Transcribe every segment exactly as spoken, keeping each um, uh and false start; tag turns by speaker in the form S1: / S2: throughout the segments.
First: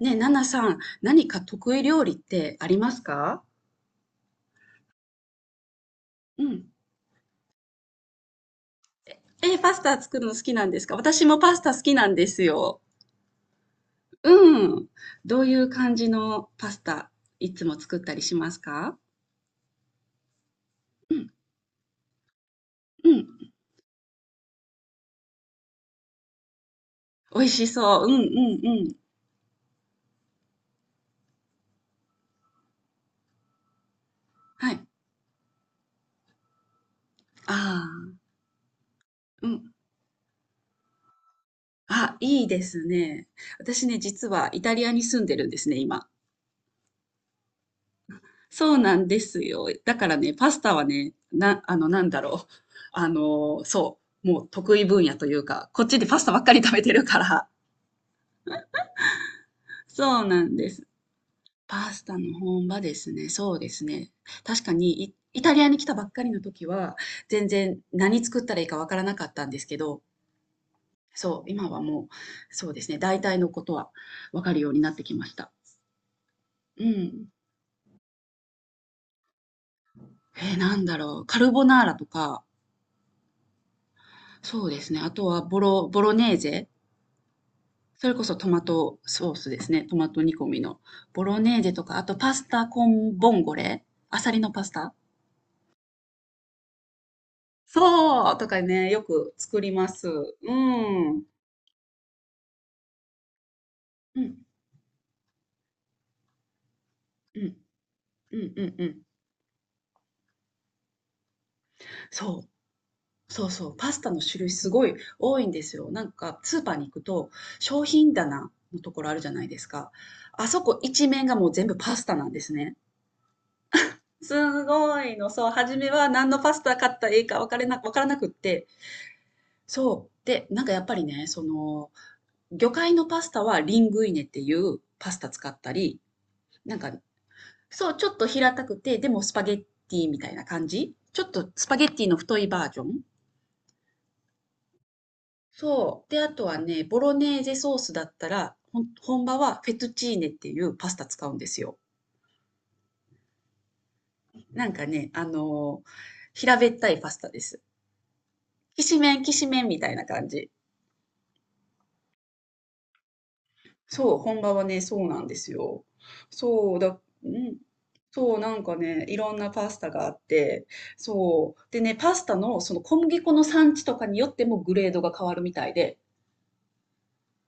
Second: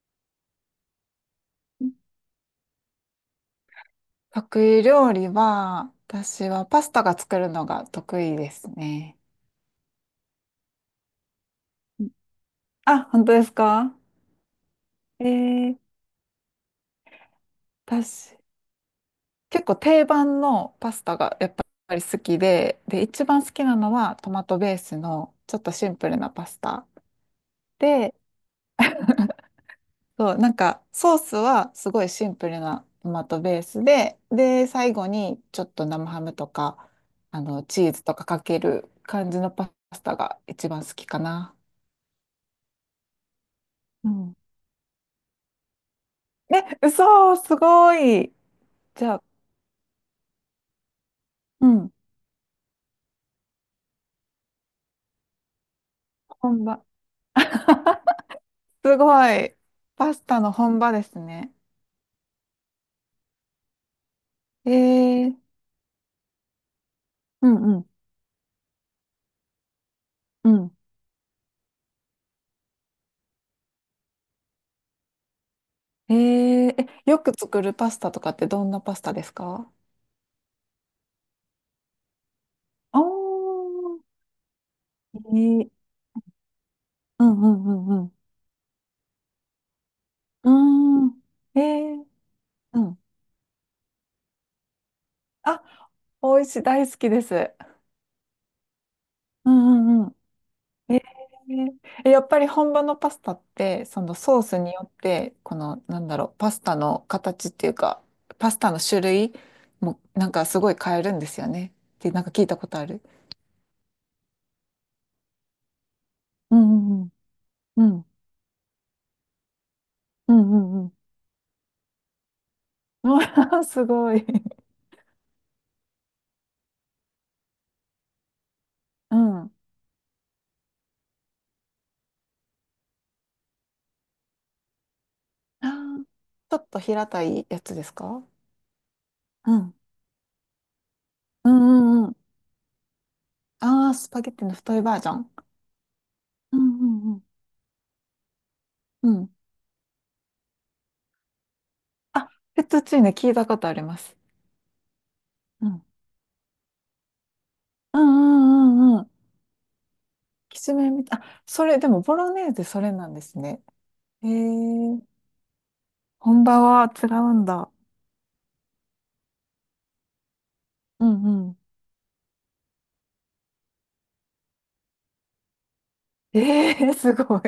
S1: ねえ、ナナさん、何か得意料理ってありますか？
S2: 得意料理は、
S1: う
S2: 私は
S1: ん。
S2: パスタが作るのが得意ですね。
S1: えー、パスタ作るの好きなんですか？私もパスタ好きなんですよ。
S2: あ、本当ですか？
S1: うん。
S2: え
S1: どういう
S2: ー、
S1: 感じのパスタいつも作ったりし
S2: 私、
S1: ますか？
S2: 結構定番のパス
S1: う
S2: タ
S1: ん、
S2: がやっぱり好きで、で、
S1: う
S2: 一
S1: ん。
S2: 番好きなのはトマトベースのちょっとシンプルなパスタ。
S1: 美味しそう。うん、
S2: で、
S1: うん、うん。
S2: そう、なんかソースはすごいシンプルなトマトベースで、で、
S1: はい。
S2: 最後にちょっと生ハムとか、あの、
S1: あ
S2: チーズとかかける感じ
S1: あ、う
S2: の
S1: ん。
S2: パスタが一番好きかな。
S1: あ、いいですね。私ね、実はイタリアに住んでるんですね、今。
S2: え、嘘、すごい。
S1: そうな
S2: じ
S1: ん
S2: ゃ
S1: で
S2: あ、
S1: すよ。だからね、パスタはね、な、
S2: う
S1: あの、
S2: ん。
S1: なんだろう。あの、そう、もう得意分野というか、こっちでパスタばっかり
S2: 本
S1: 食べ
S2: 場。
S1: てるから。
S2: すごい。パ
S1: そ
S2: ス
S1: う
S2: タ
S1: な
S2: の
S1: んで
S2: 本
S1: す。
S2: 場ですね。
S1: パスタの本場ですね。そうですね。確かにイ、
S2: えー、
S1: イタリアに来たばっかりの時は、全
S2: うん
S1: 然
S2: うん。
S1: 何作ったらいいかわからなかったんですけど、
S2: うん。
S1: そう、今はもう、そうですね、大体のことはわかるようになってきました。
S2: えー、
S1: う
S2: え、よ
S1: ん。
S2: く作るパスタとかってどんなパスタですか？
S1: えー、なんだろう。カルボナーラとか、
S2: おー。
S1: そうですね。あ
S2: え
S1: とはボ
S2: ー、
S1: ロ、ボロネーゼ
S2: うんうんう
S1: それ
S2: ん
S1: こそトマトソースですね。トマト煮込
S2: う
S1: みの。
S2: ん。うーん。
S1: ボロネ
S2: え
S1: ーゼとか、あ
S2: ー、
S1: とパスタ
S2: う
S1: コ
S2: ん。
S1: ンボンゴレ、アサリのパスタ、
S2: あ、美味しい、大好きです。
S1: そうとかね、よく
S2: う
S1: 作りま
S2: んう
S1: す。
S2: んうん。
S1: う
S2: え
S1: ん。
S2: え、やっぱり本場のパスタって、その
S1: うん。
S2: ソースによって、この、なんだろう、パスタの
S1: う
S2: 形っ
S1: ん。
S2: ていうか、
S1: う
S2: パ
S1: ん
S2: ス
S1: う
S2: タ
S1: ん
S2: の
S1: う
S2: 種
S1: ん。
S2: 類も、なんかすごい変えるんですよね。ってなんか聞
S1: そ
S2: いたことある。
S1: う。そうそう。パスタの種類すごい多いんですよ。なんか
S2: う
S1: スーパーに行
S2: ん
S1: く
S2: うん
S1: と、
S2: う
S1: 商
S2: ん。
S1: 品棚のところあるじゃないですか。
S2: う
S1: あ
S2: んう
S1: そ
S2: んう
S1: こ
S2: んうん。
S1: 一面がもう全部パスタなんですね。
S2: うわ すごい。
S1: すごいの。そう、初めは何のパスタ買ったらいいか分からな、分からなくって、
S2: うん。
S1: そう。で、なんかやっぱりね、その、魚介のパスタはリングイネっていうパスタ使っ
S2: あ
S1: たり、
S2: ー、ちょっ
S1: な
S2: と
S1: んか、
S2: 平たいやつで
S1: そ
S2: す
S1: う、ちょっ
S2: か？
S1: と平たくて、でもスパゲ
S2: う
S1: ッ
S2: ん。
S1: ティみたいな感じ。ちょっと
S2: うん
S1: スパゲッ
S2: うん
S1: ティ
S2: うん。
S1: の太いバージョン。
S2: ああ、スパゲッティの太いバージョン。
S1: そう。で、あと
S2: う
S1: はね、ボ
S2: ん
S1: ロ
S2: うん
S1: ネーゼソースだったら、ほん
S2: うん。う
S1: 本
S2: ん。
S1: 場はフェトチーネっていうパスタ使うんですよ。
S2: あ、フェットチーネ聞いたことあります。
S1: なんかね、あ
S2: う
S1: の
S2: ん。
S1: ー平べったいパスタです。
S2: うん
S1: き
S2: うんう
S1: し
S2: んうん。
S1: めん、きしめんみたいな感じ。
S2: きつめみたい。あ、それ、でも、ボロネーゼ、それなんですね。
S1: そう、
S2: え
S1: 本場はね、そ
S2: ー、
S1: うなんですよ。
S2: 本場
S1: そう、
S2: は
S1: だ、
S2: 違
S1: う
S2: うん
S1: ん。
S2: だ。
S1: そう、なんかね、いろんなパスタがあって、
S2: うんう
S1: そ
S2: ん。
S1: う。でね、パスタのその小麦粉の産地とかによってもグレードが変わるみたいで、
S2: えー、すごい。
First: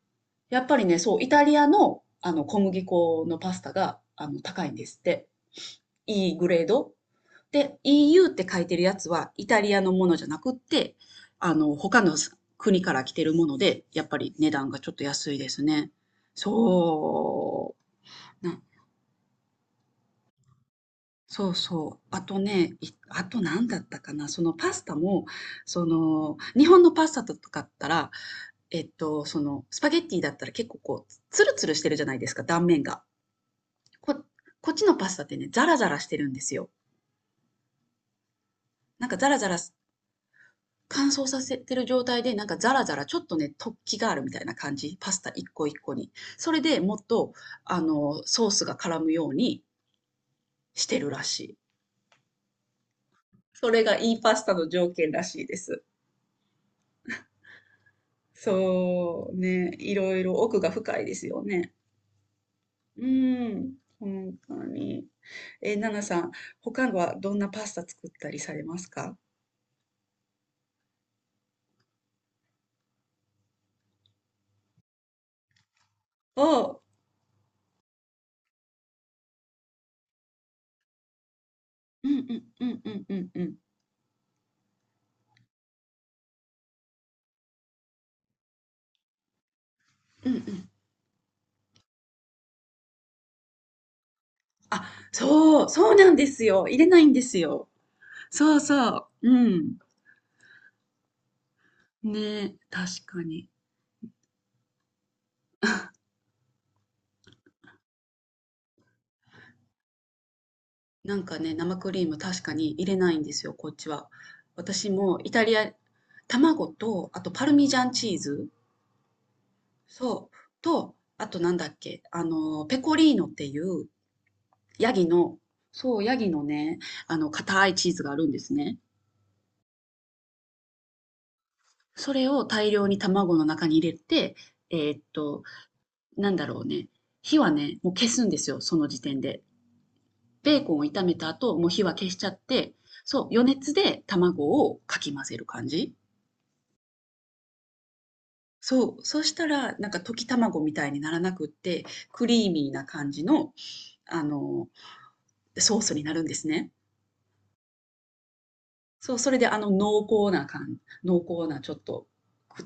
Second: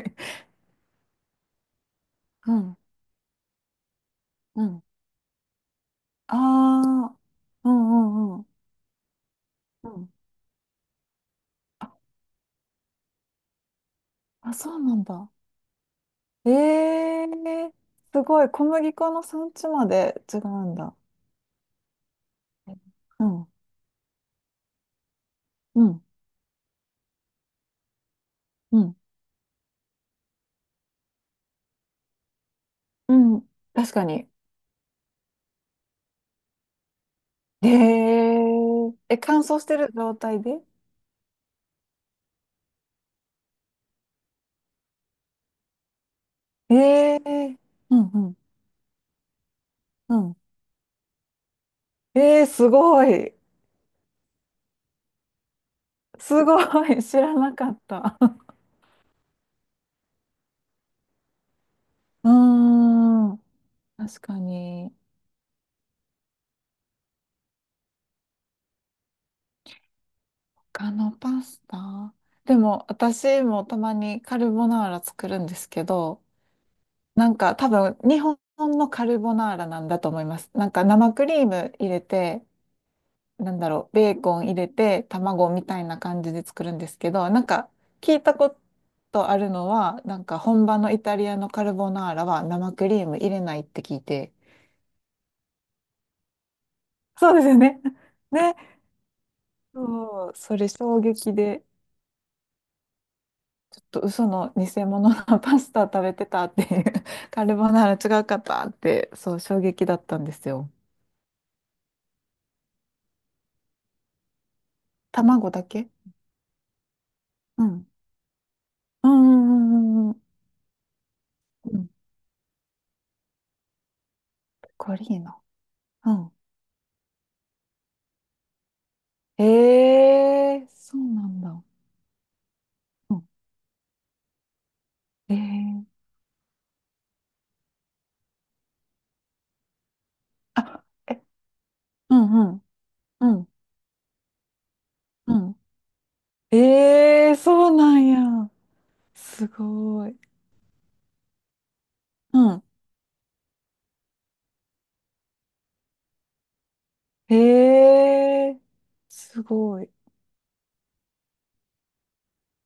S1: やっぱりね、そう、イタリアのあの
S2: う
S1: 小
S2: ん、
S1: 麦粉のパスタがあの
S2: う
S1: 高いん
S2: ん。
S1: ですって。いい
S2: あ
S1: グレード。
S2: あ、う
S1: で、
S2: ん
S1: イーユー っ
S2: うんう
S1: て
S2: ん。
S1: 書いてるやつはイタリア
S2: う
S1: のも
S2: ん。
S1: のじゃなくって、あの、他の国から来てるもので、やっぱり値
S2: あ、
S1: 段
S2: そ
S1: が
S2: う
S1: ちょ
S2: な
S1: っ
S2: ん
S1: と
S2: だ。
S1: 安いですね。
S2: ええー、
S1: そ
S2: すご
S1: う。
S2: い。
S1: な
S2: 小麦粉の産地まで違うんだ。
S1: そうそう。あとね、いあ
S2: う
S1: と
S2: ん、
S1: 何だったかな、そのパスタも、
S2: う
S1: そ
S2: ん、
S1: の、日本のパスタとかだったら、
S2: う
S1: えっ
S2: ん、
S1: と、その、スパゲッティだったら結構こう、ツルツルしてるじゃないですか、断面が。
S2: うん。確か
S1: こ、
S2: に。
S1: こっちのパスタってね、ザラザラしてるんですよ。
S2: えー、
S1: なんか
S2: え、
S1: ザラ
S2: 乾
S1: ザラ
S2: 燥してる状態で？
S1: 乾燥させてる状態で、なんかザラザラ、ちょっとね、突起があるみたいな感じ。パスタ一個一個に。それ
S2: え
S1: でもっ
S2: え
S1: と、
S2: ー、
S1: あ
S2: うん、う
S1: の、
S2: ん、
S1: ソースが絡むように
S2: うん。
S1: してるらしい。
S2: ええー、すごい。
S1: それがいいパスタの条件らしいです。
S2: すごい、知らなかった。
S1: そうね、いろいろ奥が深いですよね。
S2: う
S1: う
S2: ーん、
S1: ん、
S2: 確
S1: 本
S2: か
S1: 当
S2: に。
S1: に。え、ナナさん、他はどんなパスタ作ったりされますか？
S2: 他のパスタ、でも、私もたまにカルボナーラ作るんですけど、
S1: おお、
S2: なんか多分、日本のカルボナーラなんだと思います。なんか生クリーム入れ
S1: うんうん
S2: て、
S1: うんうんうんう
S2: な
S1: ん。
S2: んだろう、ベーコン入れて、卵みたいな感じで作るんですけど、なんか聞いたことあるのは、なん
S1: うんう
S2: か本
S1: ん。
S2: 場のイタリアのカルボナーラは生クリーム入れないって聞いて。
S1: あ、そう、そうなんですよ。入れないんで
S2: そう
S1: す
S2: ですよ
S1: よ。
S2: ね。ね。
S1: そうそう。うん。
S2: そう、それ衝撃で、
S1: ね、確かに。
S2: ちょっと嘘の偽物のパスタ食べ てたっていう、カルボナーラ違うかったって、そう、衝撃だったんですよ。
S1: なんかね、生クリーム確かに入れないんですよ、こっちは。私もイタ
S2: 卵
S1: リ
S2: だ
S1: ア、
S2: け。
S1: 卵と、あとパル
S2: う
S1: ミジャ
S2: ん。
S1: ンチーズ。
S2: うんうんうんうんうん。
S1: そう。と、あとなんだっ
S2: うん。
S1: け、あの、ペコリーノっていう
S2: ペ
S1: ヤ
S2: コリ
S1: ギ
S2: ーノ。
S1: の、そう、
S2: う
S1: ヤギ
S2: ん。
S1: のね、あの、硬いチーズがあるんですね。
S2: えー、そうなんだ。
S1: それを大量に
S2: うん。
S1: 卵の中に入れて、えーっ
S2: え
S1: と、
S2: ー
S1: なんだろうね、火はね、もう消すんですよ、その時点で。ベーコンを
S2: あ、
S1: 炒め
S2: え、
S1: た後、もう火は消
S2: う
S1: しちゃっ
S2: んうん。
S1: て、そう、
S2: う
S1: 余
S2: ん。
S1: 熱で卵をかき混
S2: う
S1: ぜる
S2: ん。
S1: 感じ。
S2: ええー、そうなんや。
S1: そう、そした
S2: す
S1: ら、なんか
S2: ご
S1: 溶
S2: い。
S1: き卵みたいにならなくって、ク
S2: う
S1: リー
S2: ん。
S1: ミーな感じの、あの、ソースになるんですね。
S2: ええー、
S1: そう、それ
S2: す
S1: であの
S2: ごい。
S1: 濃厚な感濃厚なちょっと、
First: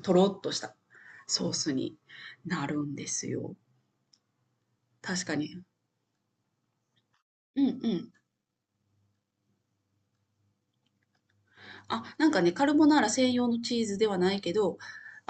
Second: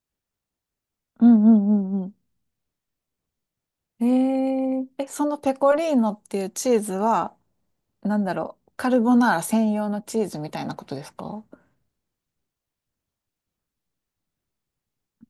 S1: とろっとした
S2: うんう
S1: ソー
S2: ん
S1: スに
S2: うんうん、えーそうなんや、すごい、うん、ええー、すごい、うんうんうんうん。
S1: なるんですよ。
S2: えー、え、
S1: 確
S2: そ
S1: か
S2: のペ
S1: に。
S2: コリーノっていうチーズは、
S1: うんうん。
S2: なんだろう、カルボナーラ専用のチーズみたいなことですか？
S1: あ、なんかね、カルボナーラ専用のチーズではないけど、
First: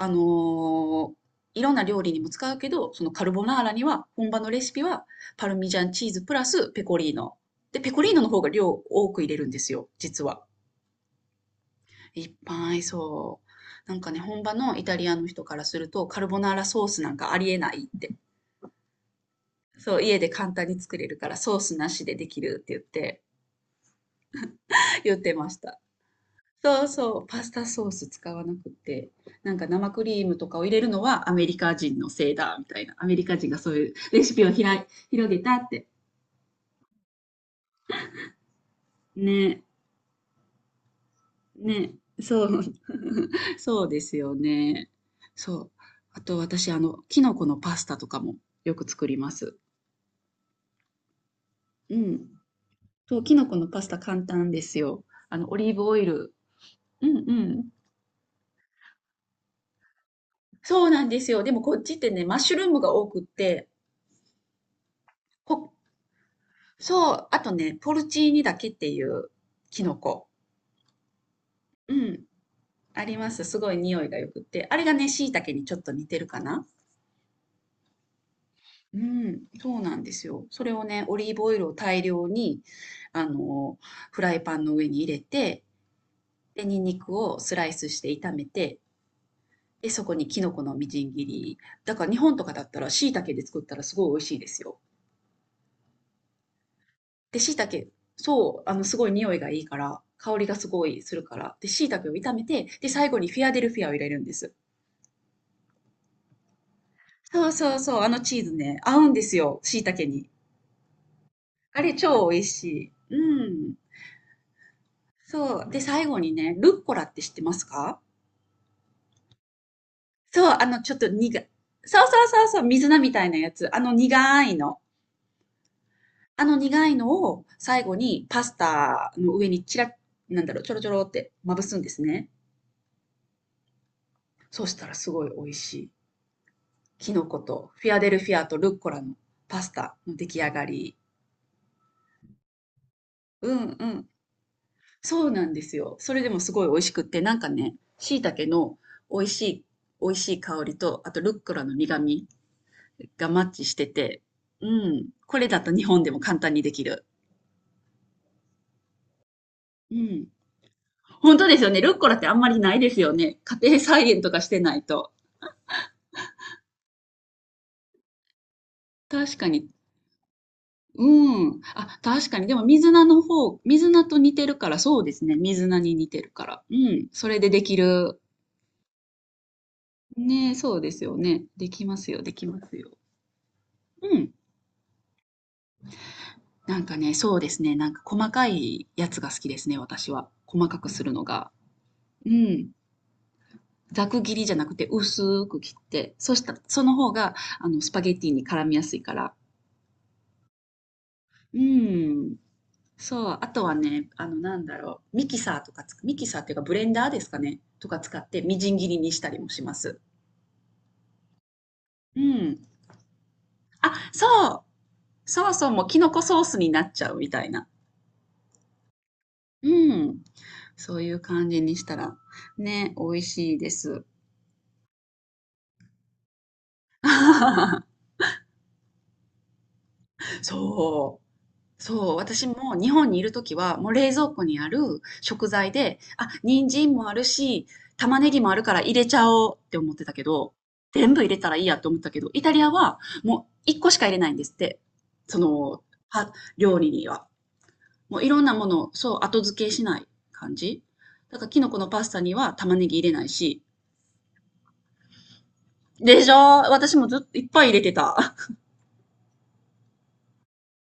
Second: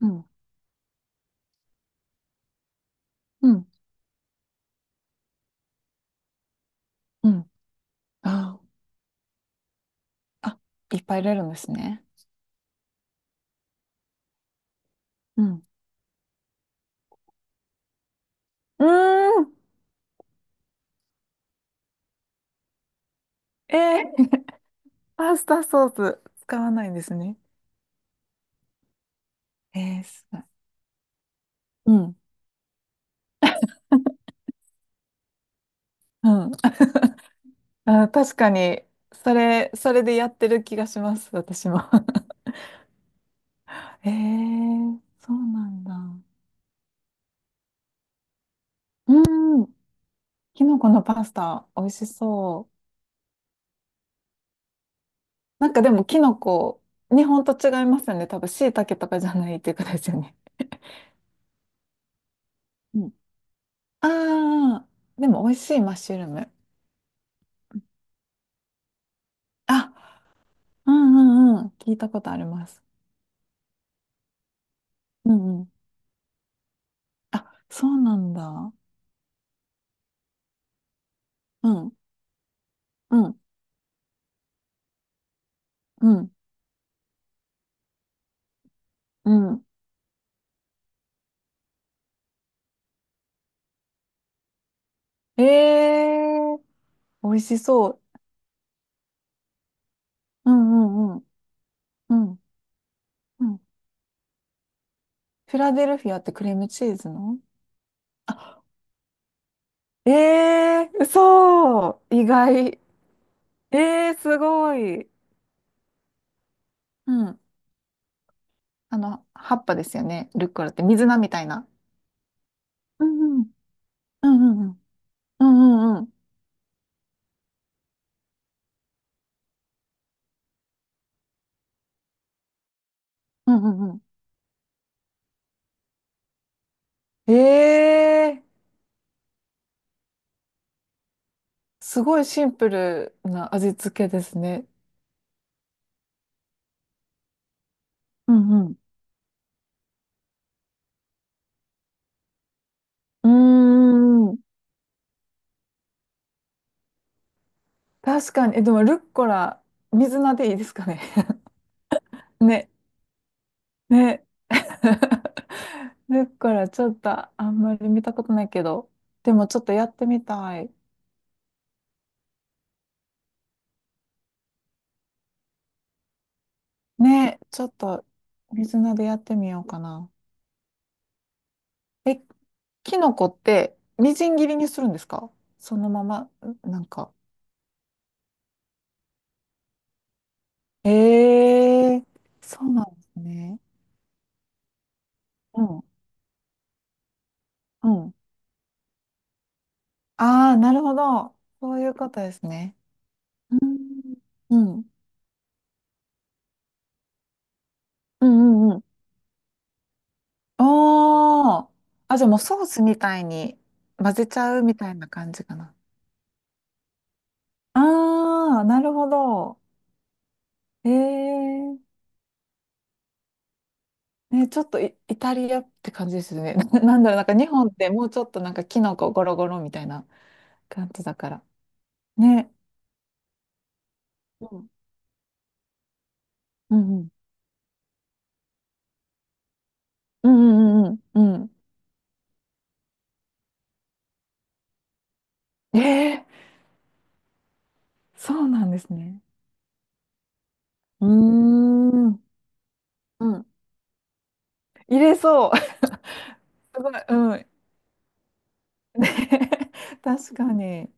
S2: う
S1: の
S2: ん、
S1: ーいろんな料理にも使うけど、そのカルボ
S2: う
S1: ナー
S2: ん、
S1: ラには、本場のレシピは、パルミジャンチーズプラスペコリー
S2: う
S1: ノ。
S2: ん。
S1: で、ペコリーノの方が
S2: あー、
S1: 量多く入れるんですよ、実は。
S2: あ、いっぱい入れるんですね。
S1: いっぱいそう。なんかね、本場のイタリアの人
S2: う
S1: か
S2: ん。
S1: らすると、カルボナーラソースなんかありえないって。
S2: うーん、
S1: そう、家で簡単に作れるからソースなしでできるって言って、
S2: えー、
S1: 言って
S2: パス
S1: まし
S2: タ
S1: た。
S2: ソース使わ
S1: そ
S2: な
S1: う
S2: いんで
S1: そ
S2: す
S1: う、
S2: ね。
S1: パスタソース使わなくて、なんか生
S2: え
S1: ク
S2: ー、
S1: リ
S2: す
S1: ーム
S2: ごい。
S1: とかを入れるのはアメリカ
S2: う
S1: 人の
S2: ん、
S1: せいだ、みたいな。アメリカ人がそういうレシピをひらい広げたって。
S2: うん。あー、確かに、そ
S1: ね、
S2: れ、それでやってる気がします、私も。
S1: ね、そう、そうで
S2: え
S1: すよね。
S2: ー、そうな
S1: そう。
S2: んだ。
S1: あと私、あの、キノコのパスタとかもよく作
S2: う
S1: ります。
S2: ーん、キノコのパスタ、美味
S1: う
S2: し
S1: ん。
S2: そう。
S1: そう、キノコのパスタ簡単ですよ。あの、オ
S2: な
S1: リ
S2: ん
S1: ー
S2: か
S1: ブ
S2: で
S1: オイ
S2: もキ
S1: ル。
S2: ノコ、
S1: うんう
S2: 日本と
S1: ん。
S2: 違いますよね。多分、椎茸とかじゃないっていうことですよね。
S1: そうなんですよ。でもこっちってね、マッシュルームが
S2: う
S1: 多
S2: ん。
S1: くって、
S2: ああ、でも美
S1: ほ、
S2: 味しいマッシュルーム。
S1: そう、あとね、ポルチーニだけっていうキ
S2: あ、
S1: ノコ。
S2: うんうんうん。
S1: う
S2: 聞いたこ
S1: ん、
S2: とあります。
S1: あります。すごい匂いがよくって。あれがね、椎
S2: う
S1: 茸
S2: んう
S1: にち
S2: ん。
S1: ょっと似てるかな。
S2: あ、そうなんだ。
S1: うん、そうなんですよ。それをね、オリーブオイル
S2: う
S1: を
S2: ん、
S1: 大量に、
S2: う
S1: あ
S2: ん、
S1: の、フライパンの上に入れて、
S2: うん、
S1: で、ニンニクをスライスして炒めて、
S2: うん。
S1: で、そこにキノコのみじん切り。だから日本とかだったら椎茸で作ったらすごい美味しいですよ。
S2: ええー、美
S1: で、
S2: 味
S1: 椎
S2: し
S1: 茸、
S2: そ
S1: そう、あの、すごい匂いがいいから、香り
S2: う。
S1: が
S2: う
S1: すごいす
S2: んうん
S1: るから。で、椎茸を
S2: うん、う
S1: 炒
S2: ん、
S1: めて、で、最後にフィ
S2: う
S1: アデ
S2: ん。
S1: ルフィアを入れるんです。
S2: フィラデルフィアってクリームチーズの。
S1: そうそうそう、あのチーズ
S2: あ、
S1: ね、合うんですよ、椎茸
S2: え
S1: に。
S2: えー、
S1: あ
S2: そ
S1: れ
S2: う意
S1: 超美味し
S2: 外。
S1: い。うん。
S2: ええー、すごい。
S1: そう。で、最後にね、ルッコラっ
S2: う
S1: て知って
S2: ん。
S1: ますか？
S2: あの、葉っぱですよね。
S1: そ
S2: ルッ
S1: う、
S2: コ
S1: あ
S2: ラっ
S1: の、
S2: て
S1: ちょっと
S2: 水菜みた
S1: 苦
S2: いな。
S1: そうそうそうそう、水菜
S2: う
S1: みたいな
S2: んう
S1: や
S2: ん
S1: つ。あの
S2: う
S1: 苦い
S2: んう
S1: の。
S2: んうんうんうん
S1: あの苦いのを最後にパスタの上にちらなんだろう、ちょろちょろってまぶすんですね。
S2: うんうん。
S1: そうしたらすごい美味しい。キノ
S2: え
S1: コとフィアデルフィ
S2: え
S1: アと
S2: ー、
S1: ルッコラのパスタの出来上がり。
S2: すごいシンプル
S1: う
S2: な味
S1: んう
S2: 付
S1: ん。
S2: けですね。
S1: そうなんですよ。それでもすごい美味しくって、なんかね、椎
S2: う
S1: 茸
S2: んうん。
S1: の美味しい、美味しい香りと、あとルッコラの苦味がマッ
S2: う
S1: チしてて、
S2: ーん。
S1: うん。これだと日本でも簡単にできる。
S2: 確かに。え、でもルッコラ、
S1: う
S2: 水
S1: ん。
S2: 菜でいいですかね。
S1: 本当ですよね。ルッコラっ てあんまり
S2: ね、
S1: ないですよね。家庭菜園
S2: ね。
S1: とかしてないと。
S2: ルッコラ、ちょっとあんまり見たことないけど。で
S1: 確
S2: も
S1: か
S2: ちょっ
S1: に。
S2: とやってみたい。
S1: うん。あ、確かに。でも、水菜の方、水菜と似てるから、そうですね。水菜に似てるから。うん。それ
S2: ね、
S1: でで
S2: ちょっ
S1: き
S2: と
S1: る。
S2: 水菜でやってみようかな。
S1: ねえ、そうですよね。できますよ、
S2: え、
S1: できますよ。
S2: キノコって
S1: う
S2: みじ
S1: ん。
S2: ん切りにするんですか？そのまま、ん、
S1: な
S2: なん
S1: んかね、
S2: か。
S1: そうですね。なんか細かいやつが好きですね、私は。細かくするのが。
S2: ええ、
S1: う
S2: そ
S1: ん。
S2: うなんですね。
S1: ざく切りじゃなくて薄く
S2: う
S1: 切
S2: ん、
S1: って、そしたら、その方が、あの、
S2: う
S1: スパゲ
S2: ん。
S1: ッティに絡みやすいから。
S2: ああ、なるほど。
S1: う
S2: そういうことで
S1: ん。
S2: すね。
S1: そう。あ
S2: う
S1: とはね、
S2: ん、
S1: あの、な
S2: う
S1: んだ
S2: ん、
S1: ろう。ミキサーとかつ、ミキサーっていうかブレンダーですかね、とか使っ
S2: う
S1: てみじ
S2: ん、う
S1: ん
S2: ん。
S1: 切りにしたりもします。
S2: おー。あ、
S1: う
S2: じゃあもう
S1: ん。
S2: ソースみたいに
S1: あ、
S2: 混ぜちゃう
S1: そ
S2: みたいな
S1: う。
S2: 感じ
S1: そう
S2: か
S1: そう
S2: な。
S1: もうキノコソースになっちゃうみたいな。
S2: ああ、なるほど。
S1: うん。そういう感じに
S2: え
S1: し
S2: え、
S1: たら、ね、美味しいです。
S2: ね、ちょっとイ、イタリアって感じですね。な、なんだろう、なんか日本って もうちょっとなんかキノコゴロゴロみたいな感じだ
S1: そ
S2: から。
S1: う。そう。私
S2: ね。
S1: も日本にいるときは、もう冷蔵庫
S2: う
S1: にあ
S2: ん。
S1: る食材で、あ、人
S2: う
S1: 参
S2: んう
S1: も
S2: ん。
S1: あるし、玉ねぎもあるから入れちゃおうって思ってたけ
S2: う
S1: ど、
S2: んうん
S1: 全
S2: う
S1: 部入れ
S2: ん
S1: た
S2: う
S1: らいいやって思ったけど、イタリアはもういっこしか入れないんですって。そ
S2: ん。
S1: の、
S2: え
S1: は、
S2: ー
S1: 料理には。もうい
S2: そ
S1: ろん
S2: う
S1: な
S2: な
S1: も
S2: んで
S1: の
S2: す
S1: を、そう、
S2: ね。
S1: 後付けしない感じ。
S2: うー
S1: だから、キノコのパス
S2: ん。
S1: タには玉ねぎ入れない
S2: うん。
S1: し、
S2: 入れそう。
S1: でしょ？
S2: すごい、
S1: 私も
S2: う
S1: ずっ
S2: ん。
S1: とい
S2: ね
S1: っぱい入れてた。
S2: 確かに。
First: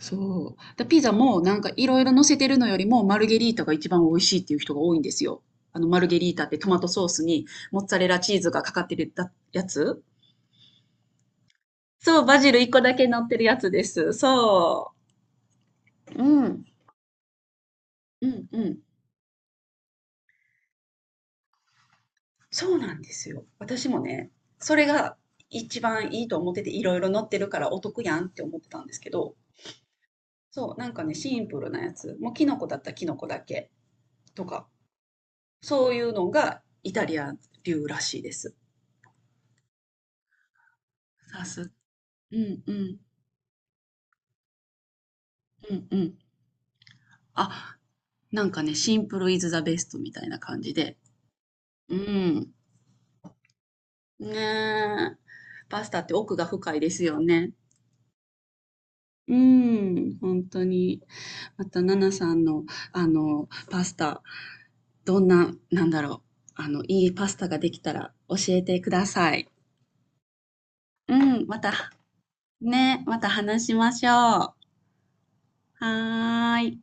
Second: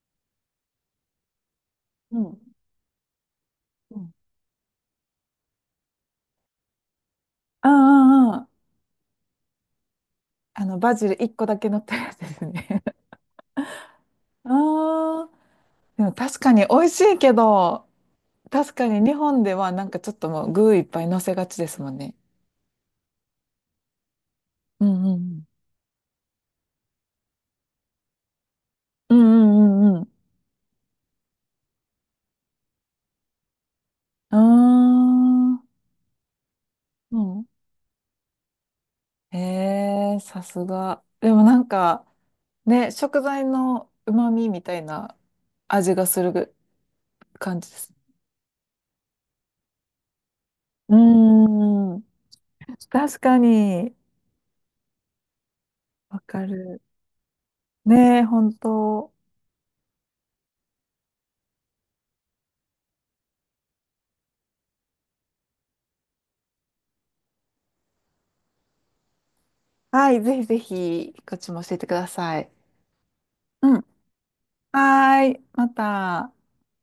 S1: そう。だピザもなんかいろいろ
S2: う
S1: 乗せ
S2: ん。
S1: てるのよりもマルゲリータが一
S2: う
S1: 番美
S2: ん。
S1: 味しいっていう人が多いんですよ。あのマルゲリータってトマトソースに
S2: あ
S1: モッツァレラチ
S2: あ、
S1: ー
S2: あ
S1: ズがかかってるだやつ。
S2: あ、あの、バジルいっこだけ乗ったやつ
S1: そう、
S2: で
S1: バ
S2: す
S1: ジル一個
S2: ね。
S1: だけ乗ってるやつです。そ
S2: ああ、でも
S1: う。う
S2: 確か
S1: ん。
S2: に美味しいけど、
S1: うんう
S2: 確
S1: ん。
S2: かに日本ではなんかちょっともう具いっぱい乗せがちですもんね。
S1: そうなんですよ。私もね、それ
S2: うん
S1: が
S2: うん
S1: 一番いいと思ってていろいろ乗ってるからお得やんって思ってたんですけ
S2: うん。う
S1: ど、
S2: んうんうんうん。
S1: そう、なんかね、シンプルなやつ。もうキノコだったらキノコだけ
S2: あ
S1: とか。
S2: あ、
S1: そういうのがイタ
S2: う
S1: リア
S2: ん。
S1: 流らしいです。
S2: へえ、さすが。でも
S1: さ
S2: なん
S1: す。
S2: か、
S1: うんう
S2: ね、
S1: ん。
S2: 食材の旨味みたいな
S1: うん
S2: 味
S1: う
S2: が
S1: ん。
S2: する感じ
S1: あ、
S2: です。
S1: なんかね、シンプルイズザベストみたいな感じ
S2: う
S1: で。
S2: ー
S1: う
S2: ん、
S1: ん。
S2: 確かに、
S1: ねえ。パスタって
S2: わ
S1: 奥が
S2: か
S1: 深い
S2: る。
S1: ですよね。
S2: ねえ、本当。
S1: うん、本当に。また、ナナさんの、あの、パスタ、どんな、なんだろう。あの、いいパスタができたら教えてください。
S2: はい、ぜひぜ
S1: う
S2: ひ、こっ
S1: ん、
S2: ち
S1: ま
S2: も
S1: た、
S2: 教えてください。
S1: ね、また話
S2: う
S1: し
S2: ん。
S1: ましょう。は
S2: はーい、また。
S1: ーい。